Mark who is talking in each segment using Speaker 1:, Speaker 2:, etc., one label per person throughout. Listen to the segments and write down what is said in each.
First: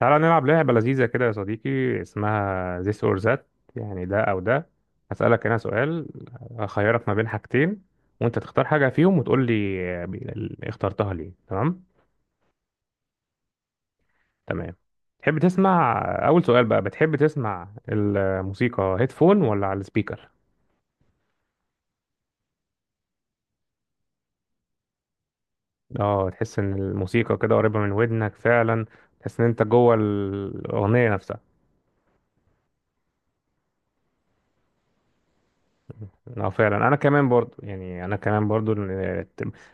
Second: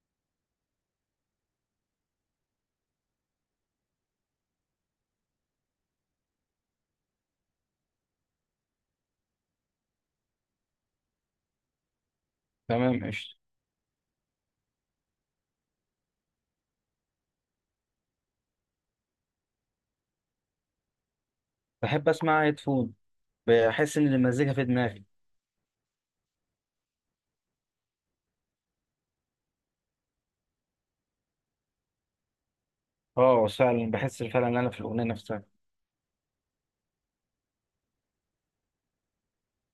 Speaker 1: تعالى نلعب لعبة لذيذة كده يا صديقي، اسمها this or that. يعني ده أو ده. هسألك أنا سؤال، أخيرك ما بين حاجتين، وأنت تختار حاجة فيهم وتقول لي اخترتها ليه. تمام
Speaker 2: تمام، قشطة.
Speaker 1: تمام. تحب تسمع أول سؤال بقى، بتحب تسمع الموسيقى هيدفون ولا على السبيكر؟
Speaker 2: بحب أسمع هيدفون، بحس إن المزيكا في دماغي.
Speaker 1: اه، تحس إن الموسيقى كده قريبة من ودنك فعلا. تحس إن أنت جوه الأغنية نفسها.
Speaker 2: اه، فعلا بحس فعلا إن أنا في الأغنية نفسها.
Speaker 1: اه فعلا، انا كمان برضو،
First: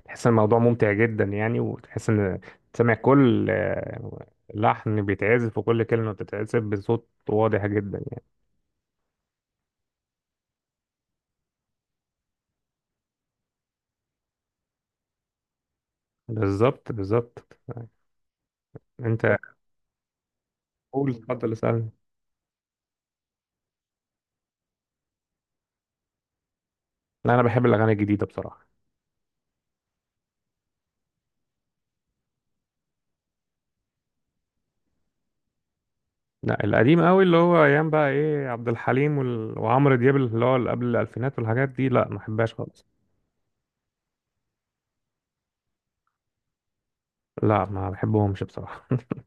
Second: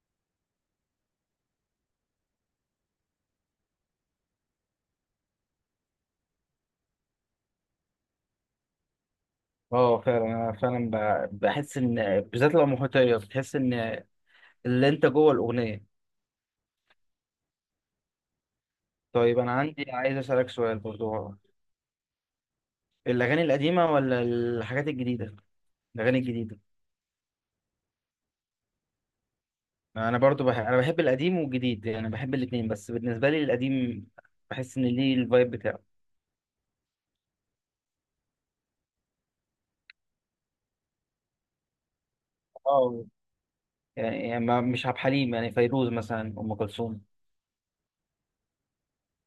Speaker 1: تحس ان الموضوع ممتع جدا يعني، وتحس ان تسمع كل لحن بيتعزف وكل كلمة بتتعزف بصوت واضح جدا يعني.
Speaker 2: اه فعلا أنا فعلا بحس إن بالذات لو محيطية بتحس إن اللي أنت جوه الأغنية.
Speaker 1: بالظبط بالظبط. انت
Speaker 2: طيب أنا عندي، عايز أسألك سؤال
Speaker 1: قول
Speaker 2: برضو.
Speaker 1: اتفضل اسألني.
Speaker 2: الأغاني القديمة ولا الحاجات الجديدة؟ الأغاني الجديدة.
Speaker 1: لا انا بحب الاغاني الجديدة بصراحة.
Speaker 2: أنا برضو بحب، أنا بحب القديم والجديد، يعني بحب الاتنين، بس بالنسبة لي القديم بحس إن ليه الفايب بتاعه.
Speaker 1: لا، القديم قوي اللي هو ايام بقى ايه عبد الحليم وعمرو دياب، اللي هو اللي قبل الالفينات والحاجات دي، لا ما بحبهاش خالص.
Speaker 2: اه يعني مش عبد الحليم، يعني فيروز مثلا، أم كلثوم.
Speaker 1: لا ما بحبهمش بصراحة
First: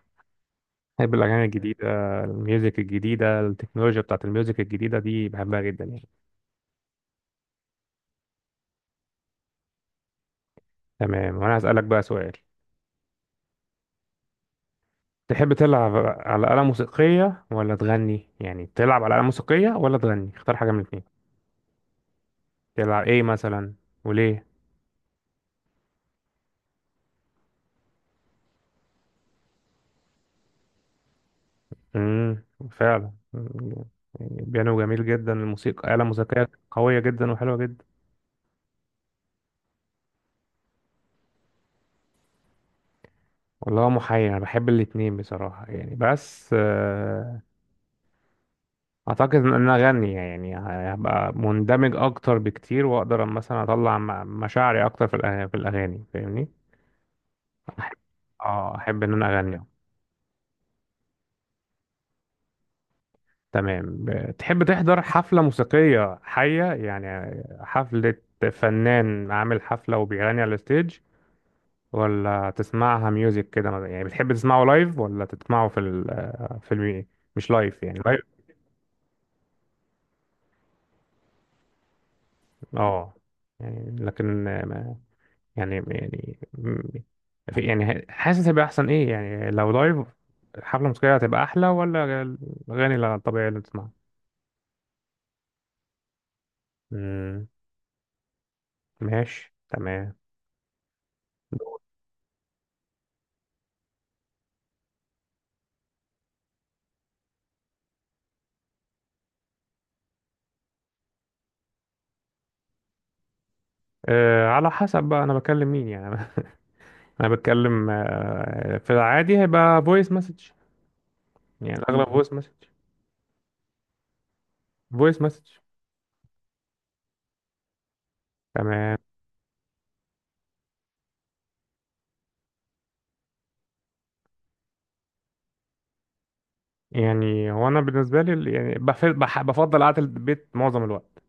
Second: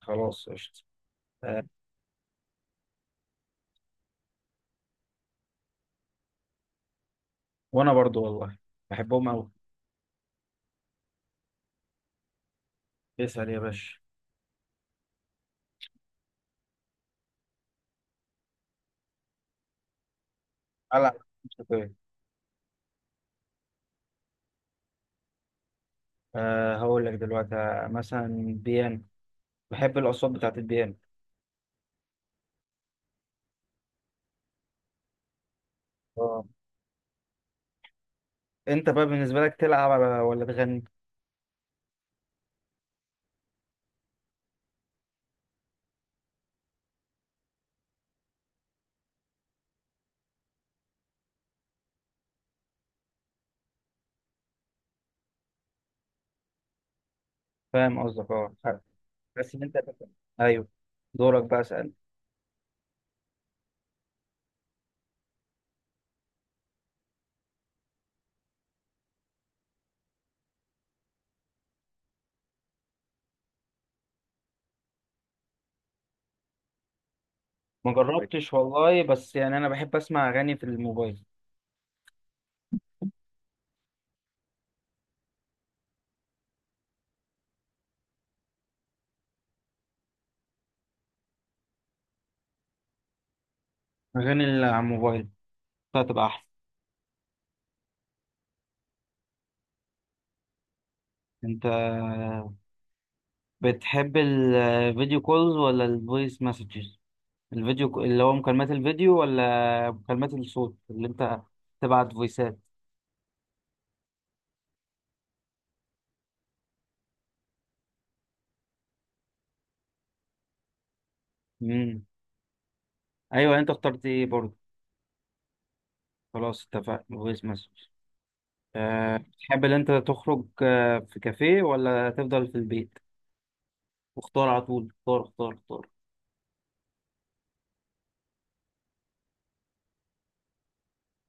Speaker 2: خلاص قشطة.
Speaker 1: بحب الأغاني
Speaker 2: آه،
Speaker 1: الجديدة. الميوزك الجديدة، التكنولوجيا بتاعت الميوزك الجديدة دي بحبها جدا يعني.
Speaker 2: وانا برضو والله بحبهم قوي.
Speaker 1: تمام، وأنا هسألك بقى سؤال.
Speaker 2: اسال يا باشا.
Speaker 1: تحب تلعب على آلة موسيقية ولا تغني؟ يعني تلعب على آلة موسيقية ولا تغني، اختار حاجة من الاتنين.
Speaker 2: على موسيقية.
Speaker 1: تلعب إيه مثلا؟ وليه؟
Speaker 2: أه هقول لك دلوقتي، مثلا بيانو، بحب الأصوات بتاعت البيانو.
Speaker 1: امم فعلا مم. يعني بيانو جميل جدا، الموسيقى آلة
Speaker 2: اه.
Speaker 1: موسيقية قوية جدا وحلوة جدا.
Speaker 2: أنت بقى بالنسبة لك، تلعب على ولا تغني؟
Speaker 1: والله محير، أنا بحب الاتنين بصراحة يعني، بس اعتقد ان انا اغني، يعني هبقى مندمج اكتر بكتير، واقدر مثلا اطلع مشاعري اكتر في في الاغاني، فاهمني؟ أحب-
Speaker 2: فاهم قصدك،
Speaker 1: اه
Speaker 2: أه.
Speaker 1: احب ان انا
Speaker 2: بس إن
Speaker 1: اغني.
Speaker 2: أنت تفهم. أيوه. دورك بقى، اسأل.
Speaker 1: تمام، تحب تحضر حفلة موسيقية حية يعني؟ حفلة فنان عامل حفلة وبيغني على الستيج، ولا تسمعها ميوزك كده مثلاً؟ يعني بتحب تسمعه لايف ولا تسمعه في المي... مش لايف،
Speaker 2: ما
Speaker 1: يعني لايف.
Speaker 2: جربتش والله، بس يعني أنا بحب أسمع أغاني في الموبايل.
Speaker 1: اه، يعني لكن، يعني يعني م- يعني حاسس هيبقى احسن ايه يعني، لو لايف حفلة موسيقية هتبقى احلى ولا الاغاني الطبيعية اللي بتسمعها؟
Speaker 2: أغاني اللي على الموبايل هتبقى أحسن.
Speaker 1: امم ماشي تمام.
Speaker 2: أنت بتحب الفيديو كولز ولا الفويس مسجز؟ اللي هو مكالمات الفيديو ولا مكالمات الصوت، اللي انت تبعت فويسات.
Speaker 1: أه، على حسب بقى انا بكلم مين يعني انا بتكلم في العادي هيبقى فويس مسج، يعني
Speaker 2: امم،
Speaker 1: الاغلب فويس مسج.
Speaker 2: ايوه، انت اخترت ايه برضه؟
Speaker 1: فويس مسج.
Speaker 2: خلاص، اتفقنا فويس مسج.
Speaker 1: تمام.
Speaker 2: أه، بتحب ان انت تخرج، في كافيه، ولا تفضل في البيت؟ واختار على طول، اختار اختار.
Speaker 1: يعني هو انا بالنسبه لي بفضل قعده البيت معظم الوقت،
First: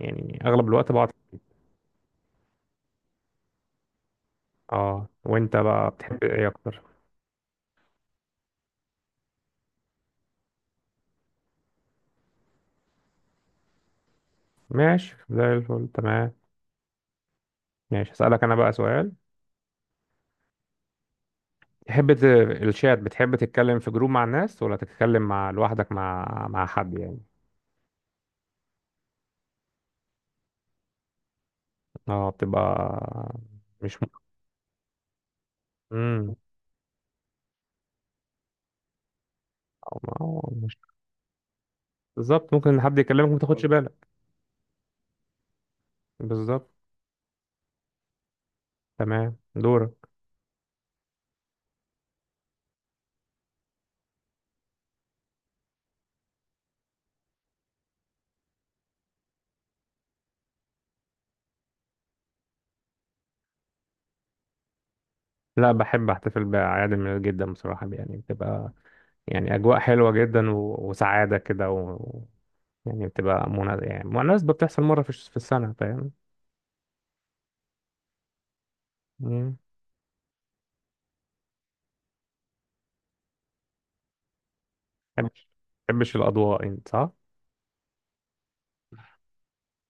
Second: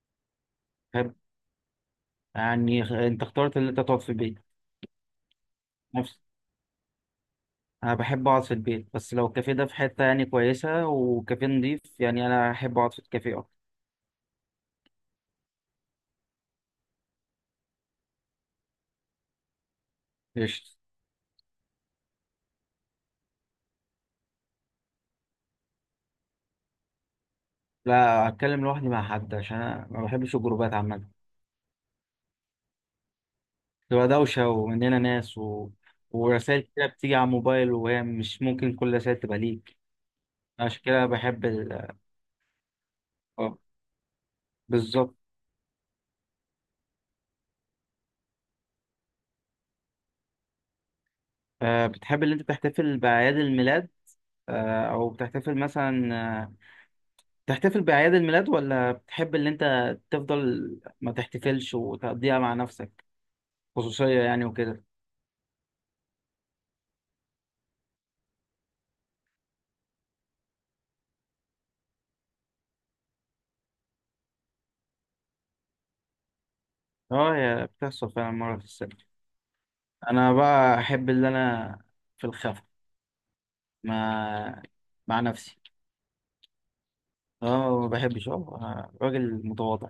Speaker 1: يعني اغلب الوقت بقعد.
Speaker 2: بحب، يعني انت اخترت ان انت تقعد في البيت.
Speaker 1: اه، وانت بقى
Speaker 2: نفس،
Speaker 1: بتحب ايه اكتر؟
Speaker 2: انا بحب اقعد في البيت، بس لو الكافيه ده في حته يعني كويسه، وكافيه نضيف، يعني انا احب اقعد في الكافيه اكتر.
Speaker 1: ماشي زي الفل تمام. ماشي، هسألك أنا بقى سؤال.
Speaker 2: قشطة.
Speaker 1: تحب ت- الشات، بتحب تتكلم في جروب مع الناس ولا تتكلم مع لوحدك مع حد يعني؟
Speaker 2: لا، اتكلم لوحدي مع حد، عشان انا ما بحبش الجروبات عامه.
Speaker 1: اه، بتبقى مش م...
Speaker 2: تبقى دوشة، ومننا ناس، و...
Speaker 1: مم.
Speaker 2: ورسائل كده بتيجي على الموبال، وهي مش ممكن كل رسائل تبقى ليك.
Speaker 1: أو ما هو مش
Speaker 2: عشان كده بحب ال...
Speaker 1: بالظبط، ممكن حد يكلمك ما
Speaker 2: اه،
Speaker 1: تاخدش بالك.
Speaker 2: بالظبط.
Speaker 1: بالظبط. تمام، دورك.
Speaker 2: آه، بتحب اللي انت تحتفل بأعياد الميلاد، آه او بتحتفل مثلا، آه، تحتفل بأعياد الميلاد، ولا بتحب اللي انت تفضل ما تحتفلش، وتقضيها مع نفسك خصوصية يعني وكده؟
Speaker 1: لا، بحب احتفل بأعياد الميلاد جدا بصراحة، يعني بتبقى يعني أجواء حلوة جدا وسعادة كده يعني بتبقى يعني مناسبة بتحصل مرة في السنة، فاهم؟
Speaker 2: اه، هي بتحصل فعلا مرة في السنة.
Speaker 1: مم.
Speaker 2: انا بقى احب اللي انا في الخفا، مع، مع
Speaker 1: مبحبش-
Speaker 2: نفسي.
Speaker 1: مبحبش الأضواء، أنت صح؟
Speaker 2: اه ما بحبش، اه، أنا راجل متواضع.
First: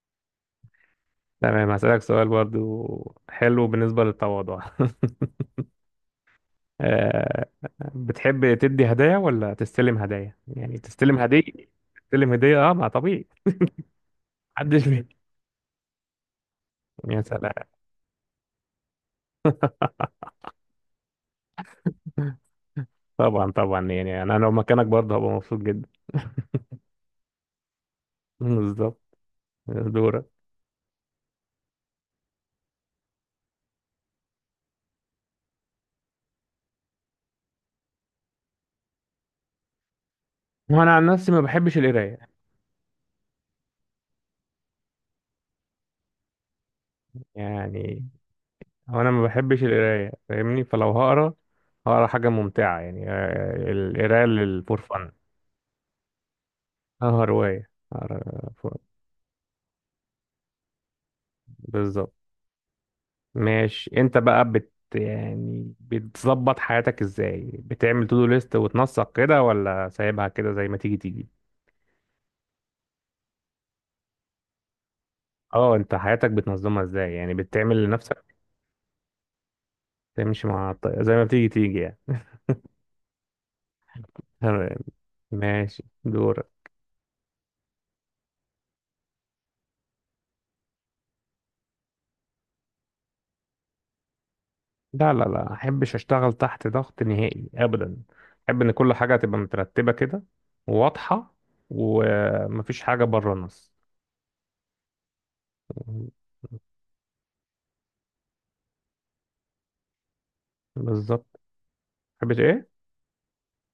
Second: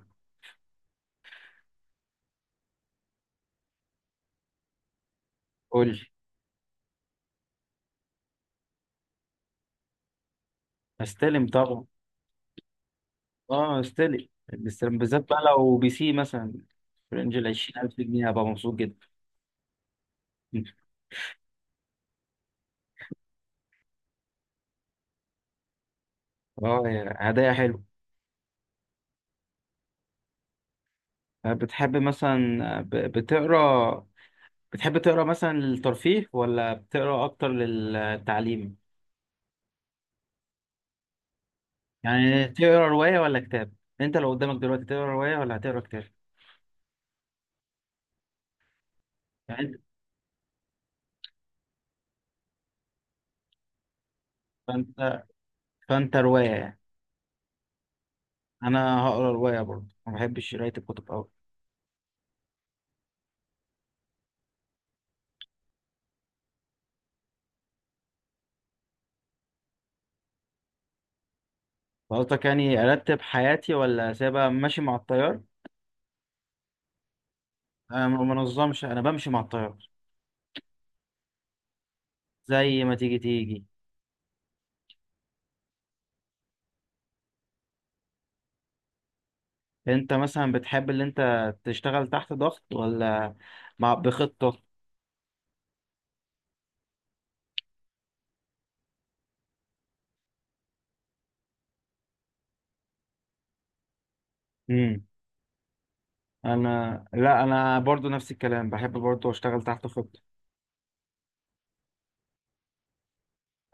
Speaker 1: تمام، هسألك سؤال برضو حلو بالنسبة للتواضع
Speaker 2: قول لي.
Speaker 1: آه، بتحب تدي هدايا ولا تستلم هدايا؟ يعني تستلم هدية.
Speaker 2: استلم طبعا.
Speaker 1: تستلم هدية، اه ما طبيعي.
Speaker 2: اه استلم.
Speaker 1: محدش
Speaker 2: استلم
Speaker 1: بي
Speaker 2: بالذات بقى لو بي سي مثلا في
Speaker 1: يا
Speaker 2: رينج ال
Speaker 1: سلام
Speaker 2: 20,000 جنيه، هبقى مبسوط جدا.
Speaker 1: طبعا طبعا، يعني أنا لو مكانك برضه هبقى مبسوط جدا.
Speaker 2: اه، يا هدايا حلو.
Speaker 1: بالظبط. دورك.
Speaker 2: بتحب مثلا، بتقرا، بتحب تقرا مثلا للترفيه ولا بتقرا اكتر للتعليم؟
Speaker 1: وأنا عن نفسي ما بحبش القراية.
Speaker 2: يعني تقرا رواية ولا كتاب؟ انت لو قدامك دلوقتي، تقرا رواية ولا هتقرا كتاب؟
Speaker 1: يعني هو أنا ما
Speaker 2: يعني
Speaker 1: بحبش
Speaker 2: انت-
Speaker 1: القراية فاهمني، فلو هقرا هقرا حاجة ممتعة يعني، القراية للفور فن.
Speaker 2: فانت، فانت رواية يعني.
Speaker 1: اه رواية،
Speaker 2: انا هقرا رواية برضه، ما بحبش قراية الكتب أوي.
Speaker 1: بالظبط. ماشي، انت بقى بت يعني بتظبط حياتك ازاي، بتعمل تو دو ليست وتنسق كده ولا سايبها كده زي ما تيجي تيجي؟
Speaker 2: قصدك يعني ارتب حياتي، ولا سيبها ماشي مع التيار؟
Speaker 1: اه، انت حياتك بتنظمها ازاي، يعني بتعمل
Speaker 2: انا ما
Speaker 1: لنفسك؟
Speaker 2: منظمش، انا بمشي مع التيار.
Speaker 1: تمشي مع زي ما بتيجي تيجي يعني.
Speaker 2: زي ما تيجي تيجي.
Speaker 1: تمام، ماشي دورك.
Speaker 2: انت مثلا بتحب اللي انت تشتغل تحت ضغط، ولا مع بخطة؟
Speaker 1: لا لا لا، احبش اشتغل تحت ضغط نهائي ابدا. احب ان كل حاجة تبقى مترتبة كده، وواضحة، ومفيش حاجة بره النص.
Speaker 2: امم، انا لا، برضو نفس الكلام، بحب برضو اشتغل تحت خطة.
Speaker 1: بالظبط. تحبش ايه؟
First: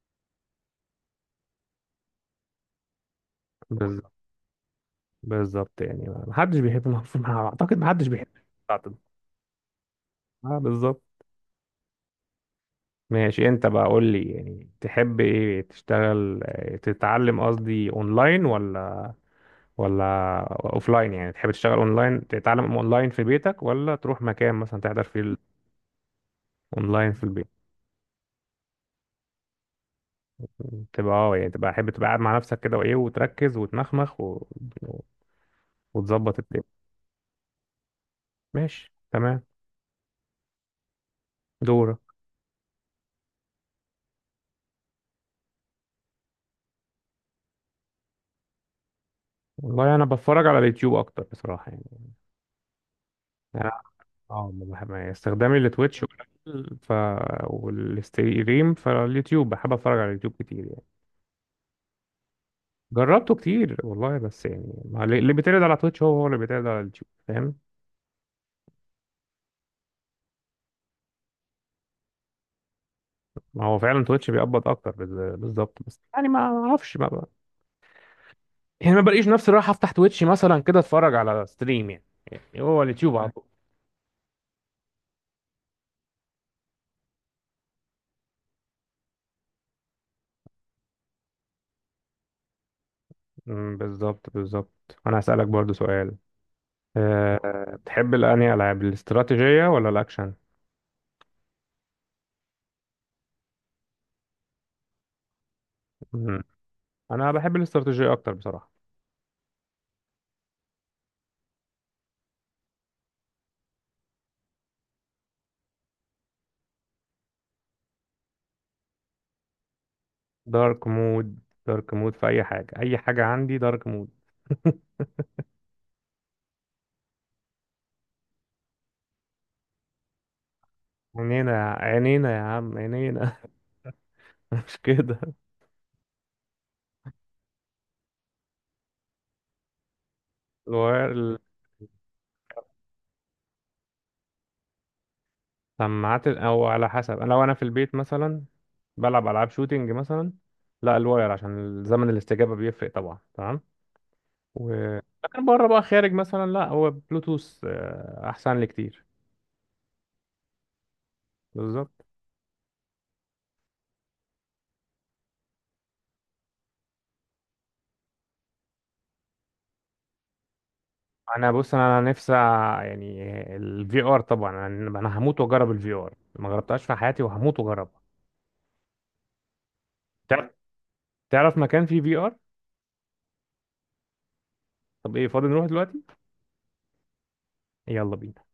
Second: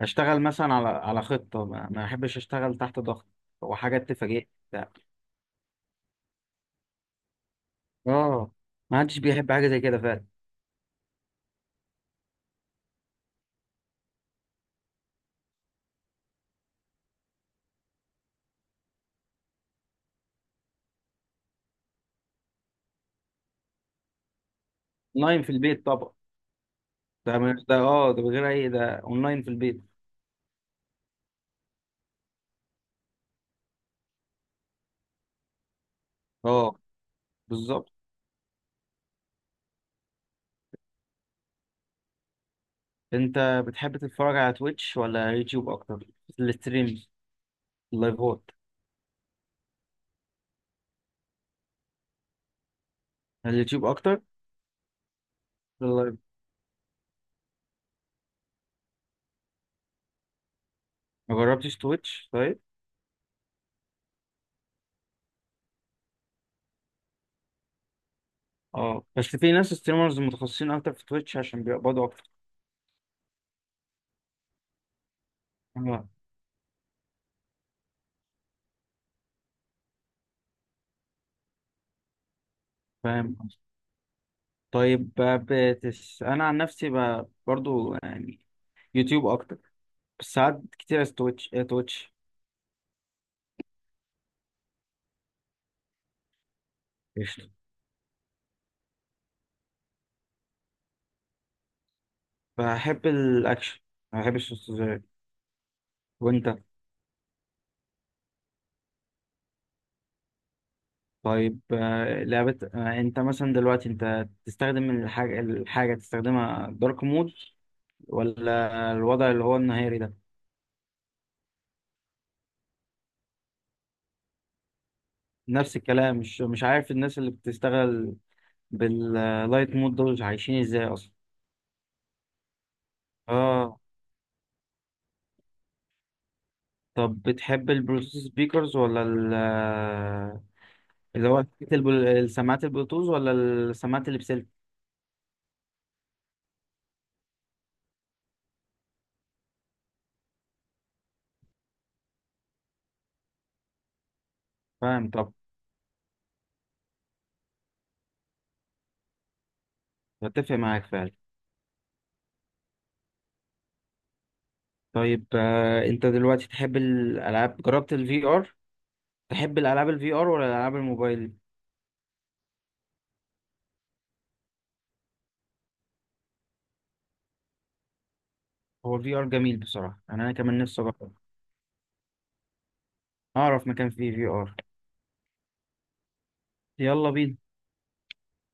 Speaker 2: اشتغل مثلا على، خطة، ما احبش اشتغل تحت ضغط وحاجات
Speaker 1: بالظبط
Speaker 2: تفاجئ. لا.
Speaker 1: بالظبط، يعني ما حدش بيحب ما ما- اعتقد ما حدش بيحب
Speaker 2: اه،
Speaker 1: التعطيل.
Speaker 2: ما حدش بيحب حاجة زي كده فعلا.
Speaker 1: اه بالظبط. ماشي، انت بقى قول لي يعني، تحب ايه تشتغل، تتعلم قصدي اونلاين ولا اوفلاين؟ يعني تحب تشتغل اونلاين، تتعلم اونلاين في بيتك، ولا تروح مكان مثلا تحضر فيه؟
Speaker 2: اونلاين في البيت طبعا.
Speaker 1: اونلاين في
Speaker 2: ده
Speaker 1: البيت.
Speaker 2: ده اه ده بغير اي، ده اونلاين في البيت.
Speaker 1: تبقى اه، يعني تبقى حابب تبقى قاعد مع نفسك كده وايه، وتركز وتنخمخ وتظبط الدنيا.
Speaker 2: اه، بالظبط.
Speaker 1: ماشي تمام، دورك.
Speaker 2: انت بتحب تتفرج على تويتش ولا يوتيوب اكتر؟ الستريم، اللايفات.
Speaker 1: والله انا بتفرج على اليوتيوب اكتر بصراحة، يعني
Speaker 2: اليوتيوب اكتر.
Speaker 1: اه ما بحب، يعني استخدامي لتويتش
Speaker 2: اللايف.
Speaker 1: قليل. ف والستريم، فاليوتيوب بحب اتفرج على اليوتيوب كتير يعني.
Speaker 2: ما جربتش تويتش طيب.
Speaker 1: جربته كتير والله، بس يعني ما ل- اللي بيتعرض على تويتش هو هو اللي بيتعرض على اليوتيوب، فاهم؟
Speaker 2: اه، بس في ناس ستريمرز متخصصين اكتر في تويتش عشان بيقبضوا اكتر.
Speaker 1: ما هو فعلا تويتش بيقبض اكتر بالظبط، بس
Speaker 2: اه
Speaker 1: يعني ما اعرفش يعني ما بلاقيش نفسي رايح افتح تويتش مثلا كده اتفرج على ستريم يعني. يعني هو اليوتيوب على
Speaker 2: فاهم.
Speaker 1: طول.
Speaker 2: طيب، انا عن نفسي، ب... برضو يعني يوتيوب اكتر، بس ساعات كتير تويتش، اه تويتش.
Speaker 1: بالظبط بالظبط، انا هسألك برضو سؤال
Speaker 2: قشطة.
Speaker 1: أه بتحب الأنهي، ألعاب الاستراتيجية ولا الأكشن؟
Speaker 2: بحب الاكشن، ما بحبش السوشيال.
Speaker 1: أمم،
Speaker 2: وانت؟
Speaker 1: أنا بحب الاستراتيجية أكتر بصراحة.
Speaker 2: طيب، لعبة، انت مثلا دلوقتي انت تستخدم الحاجة تستخدمها دارك مود، ولا الوضع اللي هو النهاري ده؟
Speaker 1: دارك مود. دارك مود في اي حاجه، اي حاجه عندي دارك مود
Speaker 2: نفس الكلام، مش عارف الناس اللي بتشتغل باللايت مود دول عايشين ازاي اصلا.
Speaker 1: عينينا عينينا يا عم، عينينا
Speaker 2: اه.
Speaker 1: مش كده.
Speaker 2: طب بتحب البلوتوث سبيكرز، ولا اللي
Speaker 1: الواير.
Speaker 2: هو السماعات البلوتوث، ولا السماعات اللي بسلك؟
Speaker 1: السماعات او على حسب، انا لو في البيت مثلا بلعب العاب شوتينج مثلا، لا الواير عشان زمن الاستجابه بيفرق طبعا، تمام. و...
Speaker 2: فاهم. طب
Speaker 1: لكن بره بقى، خارج مثلا، لا هو بلوتوث، احسن لي كتير.
Speaker 2: بتفق معاك فعلا.
Speaker 1: بالظبط.
Speaker 2: طيب، انت دلوقتي تحب الالعاب، جربت الفي ار؟ تحب الالعاب الفي ار، ولا الالعاب الموبايل؟
Speaker 1: انا بص، انا نفسي يعني الفي ار طبعا، انا هموت واجرب الفي ار، ما جربتهاش في حياتي وهموت واجربها.
Speaker 2: هو الفي ار جميل بصراحه، يعني انا كمان نفسي اجرب.
Speaker 1: تعرف مكان فيه في ار؟
Speaker 2: اعرف مكان فيه في ار.
Speaker 1: طب ايه، فاضي نروح دلوقتي؟
Speaker 2: يلا بينا.
Speaker 1: يلا بينا.